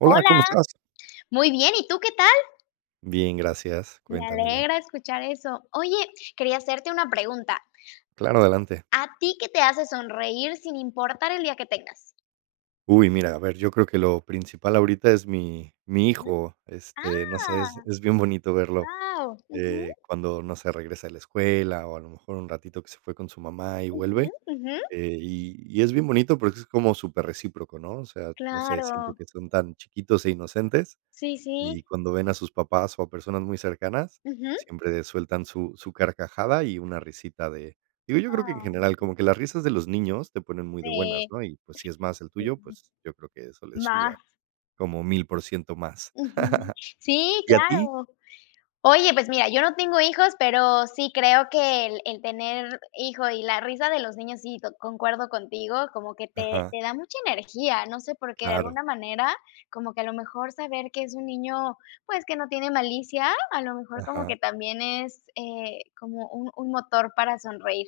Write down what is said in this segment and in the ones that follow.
Hola, Hola. ¿cómo estás? Muy bien, ¿y tú qué tal? Bien, gracias, Me cuéntamelo. alegra escuchar eso. Oye, quería hacerte una pregunta. Claro, adelante. ¿A ti qué te hace sonreír sin importar el día que tengas? Uy, mira, a ver, yo creo que lo principal ahorita es mi mi Ujú. hijo, este, no sé, es Ah. es bien bonito verlo, Guau, ujú. eh, cuando, no sé, regresa de la escuela, o a lo mejor un ratito que se fue con su mamá y Ujú, vuelve, ujú. eh, y y es bien bonito, porque es como super recíproco, ¿no? O sea, no sé, siento Claro. que son tan chiquitos e inocentes, Sí, y sí. cuando ven a sus papás, o a personas muy cercanas, Ujú. siempre sueltan su su carcajada y una risita de digo, yo creo que en general, Ah. como que las risas de los niños, te ponen muy de buenas, Sí. ¿no?, y pues, si es más el tuyo, pues, yo creo que [unintelligible] eso le sube a Más. como 1000% más. Ujú. Sí, ¿Y a ti? claro. Oye, pues mira, yo no tengo hijos, pero sí creo que el el tener hijo y la risa de los niños, sí to concuerdo contigo, como que te Ajá. te da mucha energía, no sé, por qué, de Claro. alguna manera, como que a lo mejor saber que es un niño, pues, que no tiene malicia. A lo mejor como que Ajá. también es, eh, como un un motor para sonreír.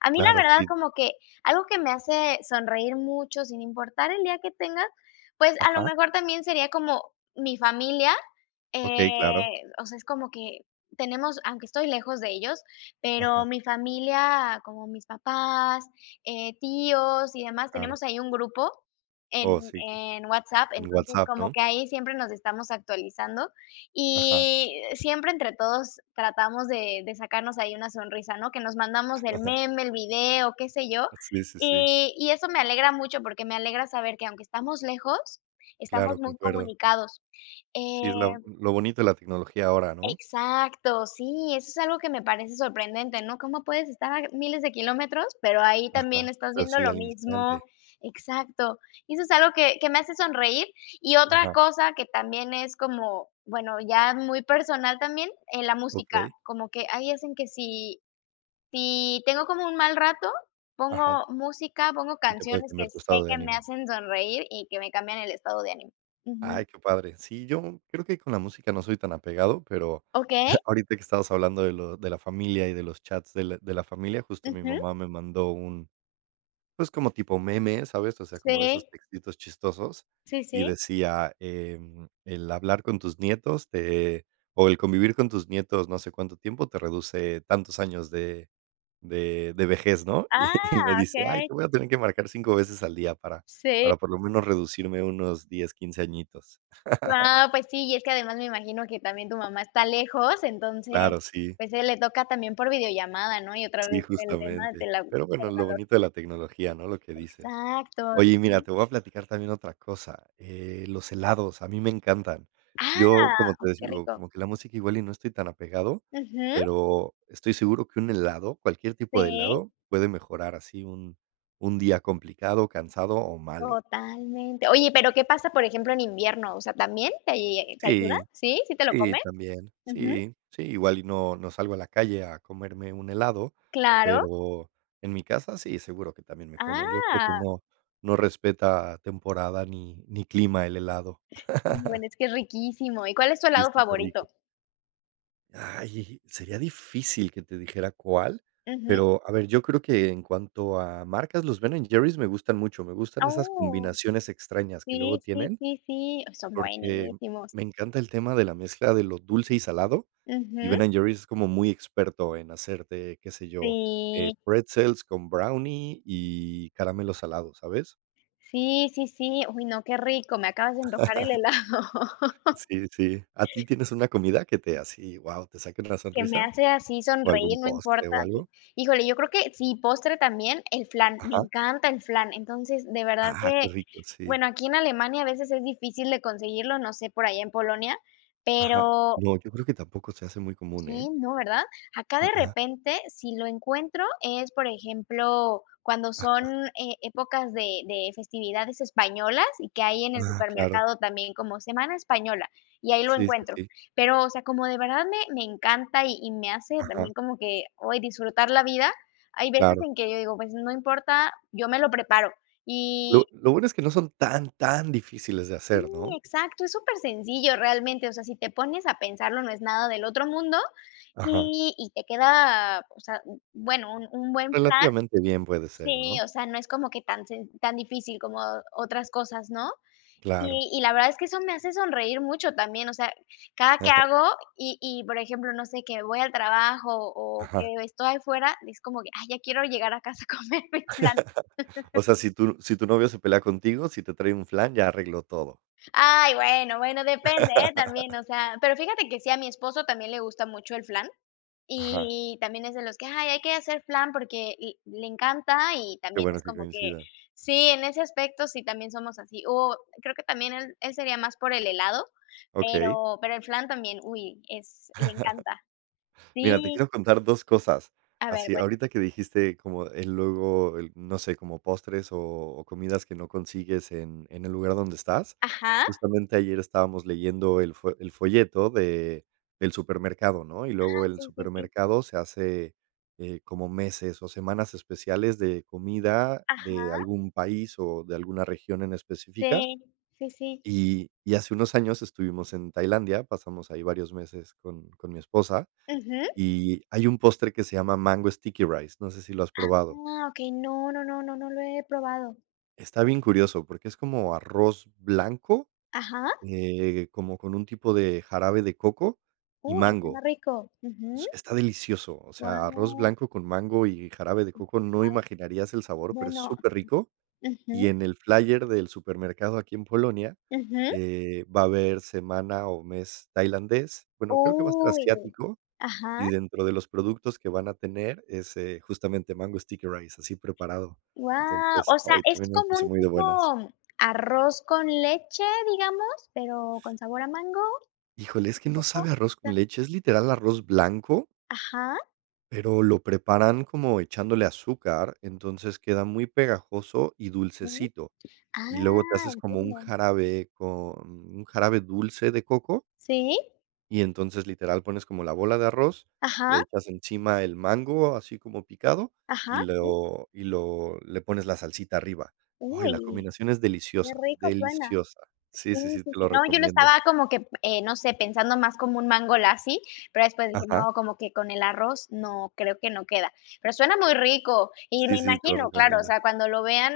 A mí, Claro, la verdad, sí. como que algo que me hace sonreír mucho, sin importar el día que tenga, pues, a lo Ajá. mejor también sería como mi familia, Okey, claro. eh, o sea, es como que tenemos aunque estoy lejos de ellos, pero Ajá. mi familia, como mis papás, eh, tíos y demás, Claro. tenemos ahí un grupo en Oh, sí, cla en WhatsApp, en entonces WhatsApp, como ¿no? que ahí siempre nos estamos actualizando, Ajá. y siempre entre todos tratamos de de sacarnos ahí una sonrisa, ¿no? Que nos mandamos el meme, el video, qué sé yo, Ah, sí, sí, sí. y y eso me alegra mucho, porque me alegra saber que aunque estamos lejos, Claro, estamos muy concuerdo. comunicados, Sí, es la eh lo bonito de la tecnología ahora, ¿no? exacto, sí, eso es algo que me parece sorprendente, ¿no?, cómo puedes estar a g miles de kilómetros, pero ahí también Ajá, estás pero viendo sí, lo al mismo instante. exacto. Y eso es algo que que me hace sonreír. Y otra Ajá. cosa que también es como bueno, ya muy personal también, eh, la música, Okey. como que ahí hacen que si, si tengo como un mal rato, Ajá. pongo música, pongo Y te puede canciones que cambiar tu sé estado de que me ánimo. hacen sonreír y que me cambian el estado de ánimo. Ujú. Ay, qué padre, sí, yo creo que ahí con la música no soy tan apegado, pero Okey. ahorita que estamos hablando de lo de la familia, y de los chats de la de la familia, justo, mi Ujú. mamá me mandó un, pues, como tipo meme, ¿sabes?, o sea, como de esos Sí. textitos chistosos, Sí, y sí. decía: "Em, el hablar con tus nietos te, o el convivir con tus nietos no sé cuánto tiempo te reduce tantos años de, de de vejez", ¿no? Y me Ah, dice: "Ay, okey. te voy a tener que marcar 5 veces al día para Sí. para por lo menos reducirme unos 10, 15 añitos". Guau, pues sí, y es que además me imagino que también tu mamá está lejos, entonces, Claro, sí. pues, a ella le toca también por videollamada, ¿no? Y otra Sí, vez el tema de justamente, la tecnología. pero bueno, lo bonito de la tecnología, ¿no?, lo que dices. Exacto. Oye, y mira, Sí. te voy a platicar también otra cosa, eh, los helados a mí me encantan. Ah, Yo, como oh, te qué digo, rico. como que la música igual y no estoy tan apegado, Ujú. pero estoy seguro que un helado, cualquier tipo de Sí. helado, puede mejorar así un, un día complicado, cansado o malo. Totalmente. Oye, pero, ¿qué pasa, por ejemplo, en invierno?, o sea, ¿también te te ayuda? Sí, ¿Sí? ¿Sí te lo sí, comes? también, Ujú. sí, sí, igual. Y no, no salgo a la calle a comerme un helado, Claro. pero en mi casa sí, seguro que también me como yo creo que Ah. no, no respeta temporada ni, ni clima el helado. Bueno, es que es riquísimo, ¿y cuál es tu Y es helado súper rico. favorito? Ay, sería difícil que te dijera cuál, Ujú. pero a ver, yo creo que en cuanto a marcas, los Ben& Jerry's me gustan mucho, me gustan esas Oh, combinaciones extrañas que luego sí. Sí, tienen. sí, sí, son Porque buenísimos. me encanta el tema de la mezcla de lo dulce y salado, y Ujú. Ben& Jerry's es como muy experto en hacerte, qué sé yo, eh, Sí. pretzels con brownie y caramelo salado, ¿sabes? Sí, sí, sí. Uy, no, qué rico, me acabas de antojar el helado. Sí, sí, sí, a ti, ¿tienes una comida que te así, guau, te saquen la Que me sonrisa hace así o algún sonreír, no postre o importa, así. algo? Híjole, yo creo que sí, postre también, el flan, me Ajá. encanta el flan. Entonces, de verdad Ajá, que qué rico, sí. bueno, aquí en Alemania a veces es difícil de conseguirlo, no sé, por allá en Polonia, Ajá, pero no, yo creo que tampoco se hace muy común, ¿eh? sí, no, ¿verdad?, acá de Ajá. repente, si lo encuentro es, por ejemplo, cuando Ajá. son, eh, épocas de de festividades españolas, y que hay en el Ah, claro. supermercado también como semana española, y ahí lo Sí, sí, encuentro. sí. Pero, o sea, como de verdad me me encanta, y y me hace Ajá. también como que hoy disfrutar la vida. Hay veces Claro. en que yo digo: "Pues, no importa, yo me lo preparo". Lo Y lo bueno es que no son tan tan difíciles de sí, hacer, ¿no? exacto, es supersencillo realmente. O sea, si te pones a pensarlo no es nada del otro mundo, Ajá. y y te queda o sea, bueno, un un buen flan Relativamente bien puede ser, sí, ¿no? o sea, no es como que tan sen tan difícil como otras cosas, ¿no? Claro. Y y la verdad es que eso me hace sonreír mucho también, o sea, cada que Ajá. hago y y, por ejemplo no sé, que voy al trabajo, o Ajá. que estoy afuera, es como que: "Ay, ya quiero llegar a casa a comerme el flan". O sea, si tu si tu novio se pelea contigo, si te trae un flan, ya arregló todo. Ay, bueno, bueno, depende, eh, también o sea, pero fíjate que sí, a mi esposo también le gusta mucho el flan, Ajá. y también es de los que: "Ay hay que hacer flan porque" y le encanta. Y Qué también bueno es que como que coincidan. sí, en ese aspecto, sí, también somos así, o, creo que también él él sería más por el helado, Okey. pero pero el flan también, uy, es le encanta. Mira, te Sí. quiero contar 2 cosas, A ver, así cuéntame. ahorita que dijiste como el luego el no sé, como postres, o o comidas que no consigues en en el lugar donde estás, Ajá. justamente ayer estábamos leyendo el fo el folleto de del supermercado, ¿no?, y luego Ah, el sí, sí, sí. supermercado se hace, eh, como meses o semanas especiales de comida de Ajá. algún país, o de alguna región en específica, Sí. Sí, sí. y y hace unos años estuvimos en Tailandia, pasamos ahí varios meses con con mi esposa, Ujú. y hay un postre que se llama mango sticky rice, no sé si lo has probado. Ah, okey, no, no, no, no, no lo he probado. Está bien curioso, porque es como arroz blanco, Ajá. eh, como con un tipo de jarabe de coco y Uy, suena mango, rico. Ujú. s está delicioso, o sea, arroz Guau. blanco con mango y jarabe de [unintelligible] coco no imaginarías el sabor, pero es Bueno. superrico. Y Ujú. en el flyer del supermercado aquí en Polonia, Ujú. eh, va a haber semana o mes tailandés. Bueno, creo que va a ser Uy, de asiático, ajá. y dentro de los productos que van a tener es, eh, justamente mango sticky rice, así preparado, Guau, entonces, o sea, ay, es también me como puse un muy de buenas. tipo arroz con leche, ¿digamos?, ¿pero con sabor a mango Híjole, es y que no coco? sabe a arroz O sea. con leche, es literal arroz blanco Ajá. pero lo preparan como echándole azúcar. Entonces queda muy pegajoso y Sí. dulcecito, Ah, y luego te haces como un entiendo. jarabe, con un jarabe dulce de coco Sí. y entonces literal pones como la bola de arroz, Ajá. le echas encima el mango, así como picado, y Ajá, sí. lo y lo le pones la salsita arriba. Ay, la Uy. combinación es Qué deliciosa, rico suena. deliciosa. Sí, Sí, sí, sí, sí, te sí, lo no, yo lo recomiendo. estaba como que, eh, no sé, pensando más como un mango lassi, pero después dije: Ajá. "No, como que con el arroz no, creo que no queda". Pero suena muy rico, y Sí, me sí, te lo imagino, claro, o recomiendo. sea, cuando lo vean,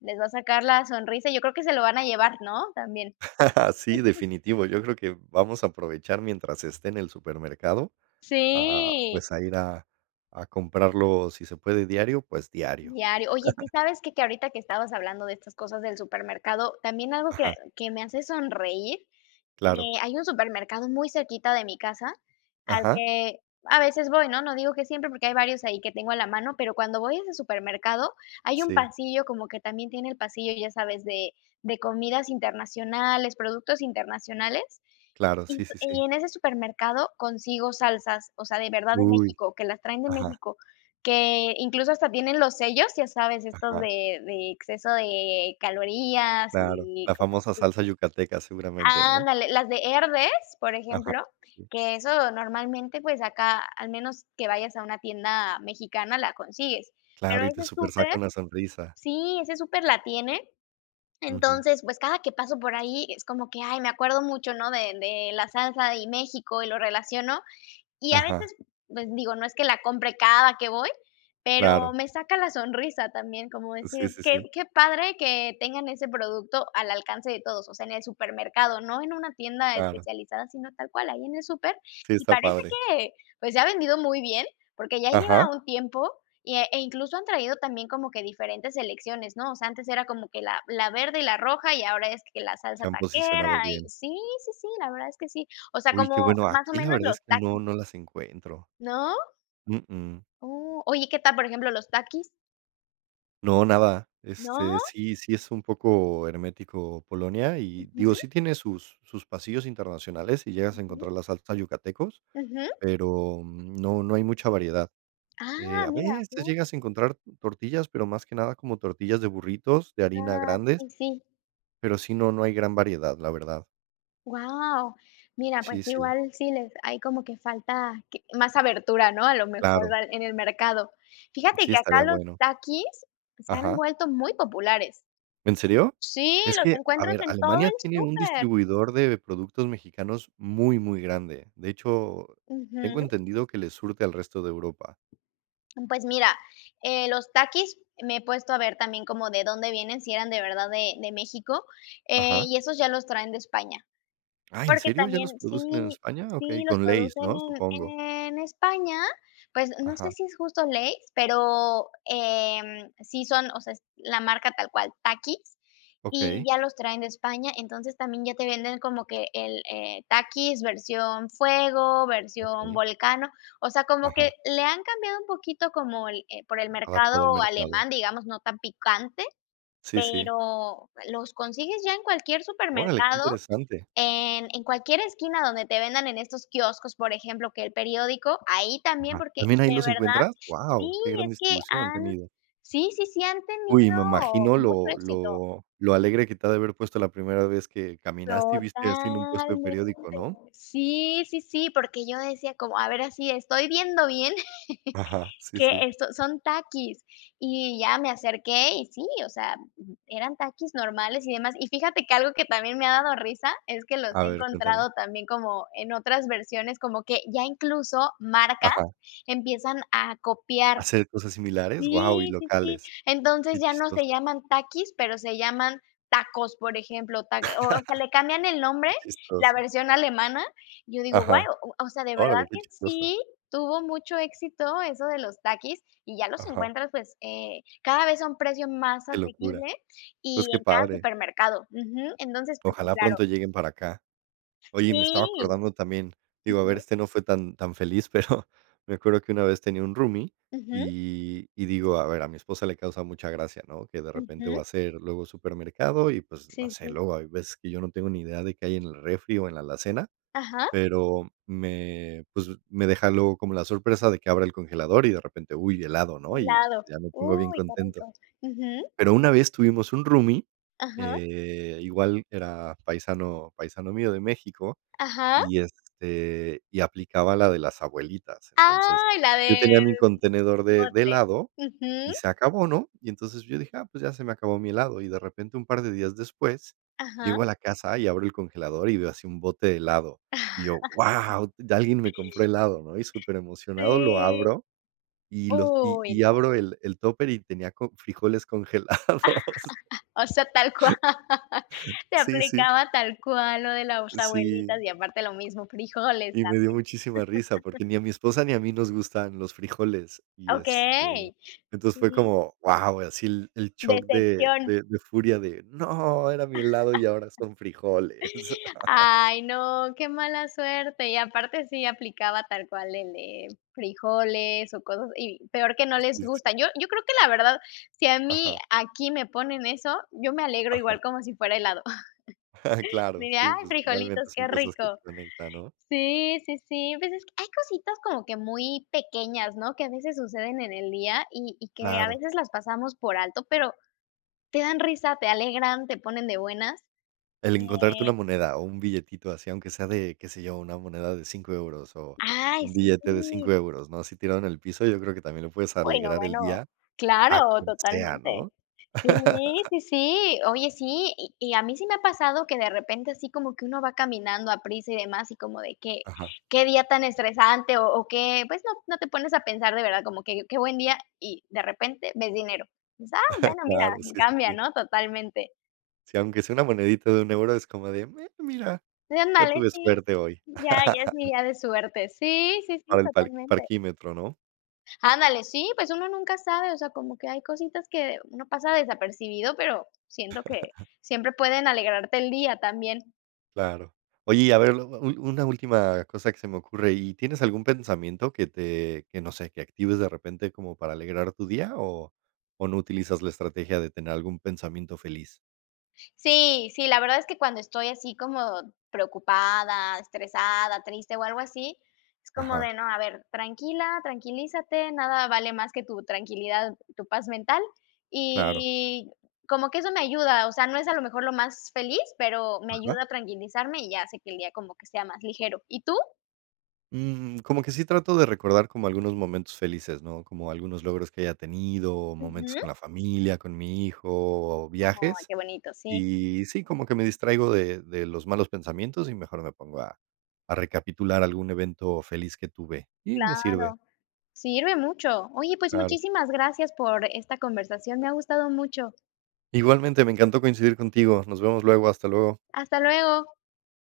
les va a sacar la sonrisa, yo creo que se lo van a llevar, ¿no?, también. Sí, definitivo, yo creo que vamos a aprovechar mientras esté en el supermercado, a, Sí. pues, a ir a a comprarlo, si se puede diario, pues diario. Diario. Oye, sí, ¿sabes qué?, que ahorita que estabas hablando de estas cosas del supermercado, también algo que Ajá. que me hace sonreír, Claro. eh, hay un supermercado muy cerquita de mi casa al Ajá. que, a veces voy, ¿no?, no digo que siempre, porque hay varios ahí que tengo a la mano, pero cuando voy a ese supermercado, hay un Sí. pasillo como que también tiene el pasillo, ¿ya sabes?, de de comidas internacionales, productos internacionales, Claro, y sí, sí, sí. en ese supermercado consigo salsas, o sea, de verdad de Uy. México, que las traen de Ajá. México, que incluso, hasta tienen los sellos, ¿ya sabes?, estos Ajá. de de exceso de calorías, Claro, y la como famosa de salsa yucateca seguramente, ¿no? ándale, las de Herdez, por Ajá, ejemplo, sí. que eso normalmente, pues, acá, al menos que vayas a una tienda mexicana, la consigues. Pero Claro, y ese te súper súper saca una sonrisa. sí, ese súper la tiene. Ujú. Entonces, pues, cada que paso por ahí, es como que, ay, me acuerdo mucho, ¿no?, de de la salsa, y México y lo relaciono. Y a Ajá. veces, pues, digo, no es que la compre cada que voy, pero Claro. me saca la sonrisa también, como decir: Sí, sí, "Qué sí. qué padre que tengan ese producto al alcance de todos", o sea, en el supermercado, no en una tienda Claro. especializada, sino tal cual ahí en el súper. Sí, Y está parece padre. que, pues, se ha vendido muy bien, porque ya Ajá. lleva un tiempo, y e incluso, han traído también como que diferentes selecciones, ¿no? O sea, antes era como que la la verde y la roja, y ahora es, que la salsa Se han posicionado taquera, y bien. sí, sí, sí, la verdad es que sí, o sea, Uy, qué como, bueno, más o aquí la menos, verdad los es que no Takis. no las encuentro. ¿No? Uh, uh. Oh, oye, ¿qué tal, por ejemplo, los Takis? No, nada. ¿No? Este, sí sí es un poco hermético Polonia, y, digo, Ujú. sí tiene sus sus pasillos internacionales y llegas a Ujú. encontrar la salsa Yucatecos, Ujú. pero no no hay mucha variedad, eh, Ah, a mira. veces [unintelligible] llegas a encontrar tortillas, pero más que nada como tortillas de burritos, de harina Ah, grandes sí, sí. pero sí, no no hay gran variedad, la verdad. Guau. Mira, pues, Sí, sí. igual sí les ahí como que falta q más abertura, ¿no?, a lo mejor Claro. en el mercado. Fíjate Sí, que acá estaría los bueno. Takis se han Ajá. vuelto muy populares. ¿En serio? Sí, Es los que, a encuentras ver, en todo Alemania el tiene un súper. distribuidor de productos mexicanos muy muy grande, de hecho, tengo Ujú. entendido que le surte al resto de Europa. Pues mira, eh, los Takis me he puesto a ver también como de dónde vienen, si eran de verdad de de México, eh, Ajá. y esos ya los traen de España. Ah, ¿en Porque serio? ¿Ya también los producen en sí España? sí Okey, los con Lays, producen ¿no?, supongo. en en España, pues, no sé Ajá. si es justo Lays, pero, em, sí son o sea, es la marca tal cual, Takis, y Okey. ya los traen de España. Entonces, también ya te venden como que el el Takis versión fuego, versión Okey. volcano. O sea, como Ajá. que le han cambiado un poquito como el por el mercado Adaptado al mercado. alemán, digamos, no tan picante, Sí sí. pero los consigues ya en cualquier Órale, qué supermercado, interesante. en en cualquier esquina donde te vendan en estos quioscos, por ejemplo, que el periódico, ahí también, Ajá, porque ¿también ahí de los verdad encuentras? sí, Guau, qué gran es que distribución han han tenido. sí, sí, sí han tenido Uy, me imagino mucho lo éxito. lo lo alegre que te ha de haber puesto la primera vez que caminaste, y viste así en un puesto de Totalmente. periódico, ¿no? Sí, sí, sí, porque yo decía como: "A ver así estoy viendo bien Ajá, sí, que, sí. eh, son son Takis", y ya me acerqué, y sí, o sea, eran Takis normales y demás. Y fíjate que algo que también me ha dado risa es que los A he ver, cuéntame. encontrado también como en otras versiones, como que ya, incluso, marcas Ajá. empiezan a copiar Hacer cosas similares, guau, y sí, sí, sí, locales. entonces Qué ya no se chistoso. llaman Takis, pero se llaman tacos, por ejemplo, ta o o sea, le cambian el nombre, Qué la chistoso. versión alemana, yo digo: "Guau", Ajá. o sea, de verdad Órale, qué que chistoso. sí tuvo mucho éxito eso de los Takis, y ya los Ajá. encuentras, pues, eh, cada vez a un precio más Qué locura. asequible Pues, y qué en cada padre. supermercado, ujú. Entonces, pues sí, Ojalá claro. pronto lleguen para acá. Oye, me estaba Sí. acordando también, digo, a ver, Ujú. este no fue tan tan feliz, pero me acuerdo que una vez tenía un roomie, Ujú. y y digo, a ver, a mi esposa le causa mucha gracia, ¿no?, que de repente Ujú. va a hacer luego supermercado, y, pues, no Sí, sé, sí. luego hay veces que yo no tengo ni idea de qué hay en el refri, o en la alacena, Ajá. pero me, pues, me deja luego como la sorpresa de que abra el congelador y de repente, uy, helado, ¿no?, y Helado. ya me pongo bien Uy, qué contento. rico. Ujú. Pero una vez tuvimos un roomie, Ajá. eh, igual era paisano paisano mío de México, Ajá. y este, y aplicaba la de las abuelitas. Entonces, Ay, la yo del tenía mi contenedor de de bote. helado Ujú. y se acabó, ¿no?, y entonces, yo dije: "Ah, pues, ya se me acabó mi helado", y de repente un par de días después Ajá. llego a la casa y abro el congelador, y veo así, un bote helado, y yo, guau, ya alguien me compró helado, ¿no?, y superemocionado lo Sí. abro, y lo y Uy, y no. abro el el Tupper, y tenía co frijoles congelados. O sea, tal cual. [unintelligible] Te Sí, sí. aplicaba tal cual lo de la s Sí. abuelitas. Y, aparte, lo mismo, frijoles Y me dio también. muchísima risa, porque ni a mi esposa, ni a mí nos gustan los frijoles, y, este, Okey. entonces, fue Sí. como guau, así el el shock de Decepción. de de furia de, no, era mi helado y ahora son frijoles. Ay, no, qué mala suerte, y aparte sí aplicaba tal cual el de frijoles, o cosas y peor que no les Sí sí. gustan, yo yo creo que la verdad, si a mí Ajá. aquí me ponen eso, yo me alegro Ajá. igual como si fuera helado. Claro, Diría: sí, "Ay pues frijolitos, finalmente son qué cosas que rico" te conectan, ¿no? sí, sí, sí, pues es que hay cositas como que muy pequeñas, ¿no?, que a veces suceden en el día, y y que a Claro. veces las pasamos por alto, pero te dan risa, te alegran, te ponen de buenas, El encontrarte eh una moneda o un billetito así, aunque sea de, ¿qué se yo?, una moneda de 5€ euros, o Ay, un billete de sí. 5€ euros, ¿no?, así tirado en el piso, yo creo que también le puedes Uy no, alegrar el bueno, día a claro, quien sea, totalmente. ¿no? Sí, sí, sí, oye, sí, y y a mí sí me ha pasado, que de repente así como que uno va caminando a prisa. y demás, y como de que: Ajá. "Qué día tan estresante", o o qué pues no, no te pones a pensar de verdad como que: "Qué buen día", y de repente ves dinero. Dices: "Ah, bueno, mira", Claro, sí, sí, cambia, sí. ¿no?, totalmente. Sí, aunque sea una monedita de 1€ euro es como de: "Me mira, Sí, ya ándale, tuve sí. suerte hoy". Ya ya es mi día de suerte. Sí, sí, sí, Para el parq totalmente. parquímetro, ¿no? Ándale, sí, pues uno nunca sabe, o sea, como que hay cositas que uno pasa desapercibido, pero siento que siempre pueden alegrarte el día también. Claro, oye, y a ver, luego, un una última cosa que se me ocurre, ¿y tienes algún pensamiento que te que no sé, que actives de repente como para alegrar tu día o o no utilizas la estrategia de tener algún pensamiento feliz? Sí, sí, la verdad es que cuando estoy así como preocupada, estresada, triste o algo así, es como Ajá. de: "No, a ver, tranquila, tranquilízate, nada vale más que tu tranquilidad, tu paz mental", Claro. y como que eso me ayuda. O sea, no es a lo mejor lo más feliz, pero me Ajá. ayuda a tranquilizarme, y ya hace que el día como que sea más ligero, ¿y tú? Mm, como que sí trato de recordar como algunos momentos felices, ¿no? Como algunos logros que haya tenido, momentos Ujú. con la familia, con mi hijo o Ay, viajes, qué bonito, sí. y sí, como que me distraigo de de los malos pensamientos, y mejor me pongo a a recapitular algún evento feliz que tuve, y me sirve. Claro. Sirve mucho. Oye, pues, Claro. muchísimas gracias por esta conversación, me ha gustado mucho. Igualmente, me encantó coincidir contigo, nos vemos luego, hasta luego. Hasta luego.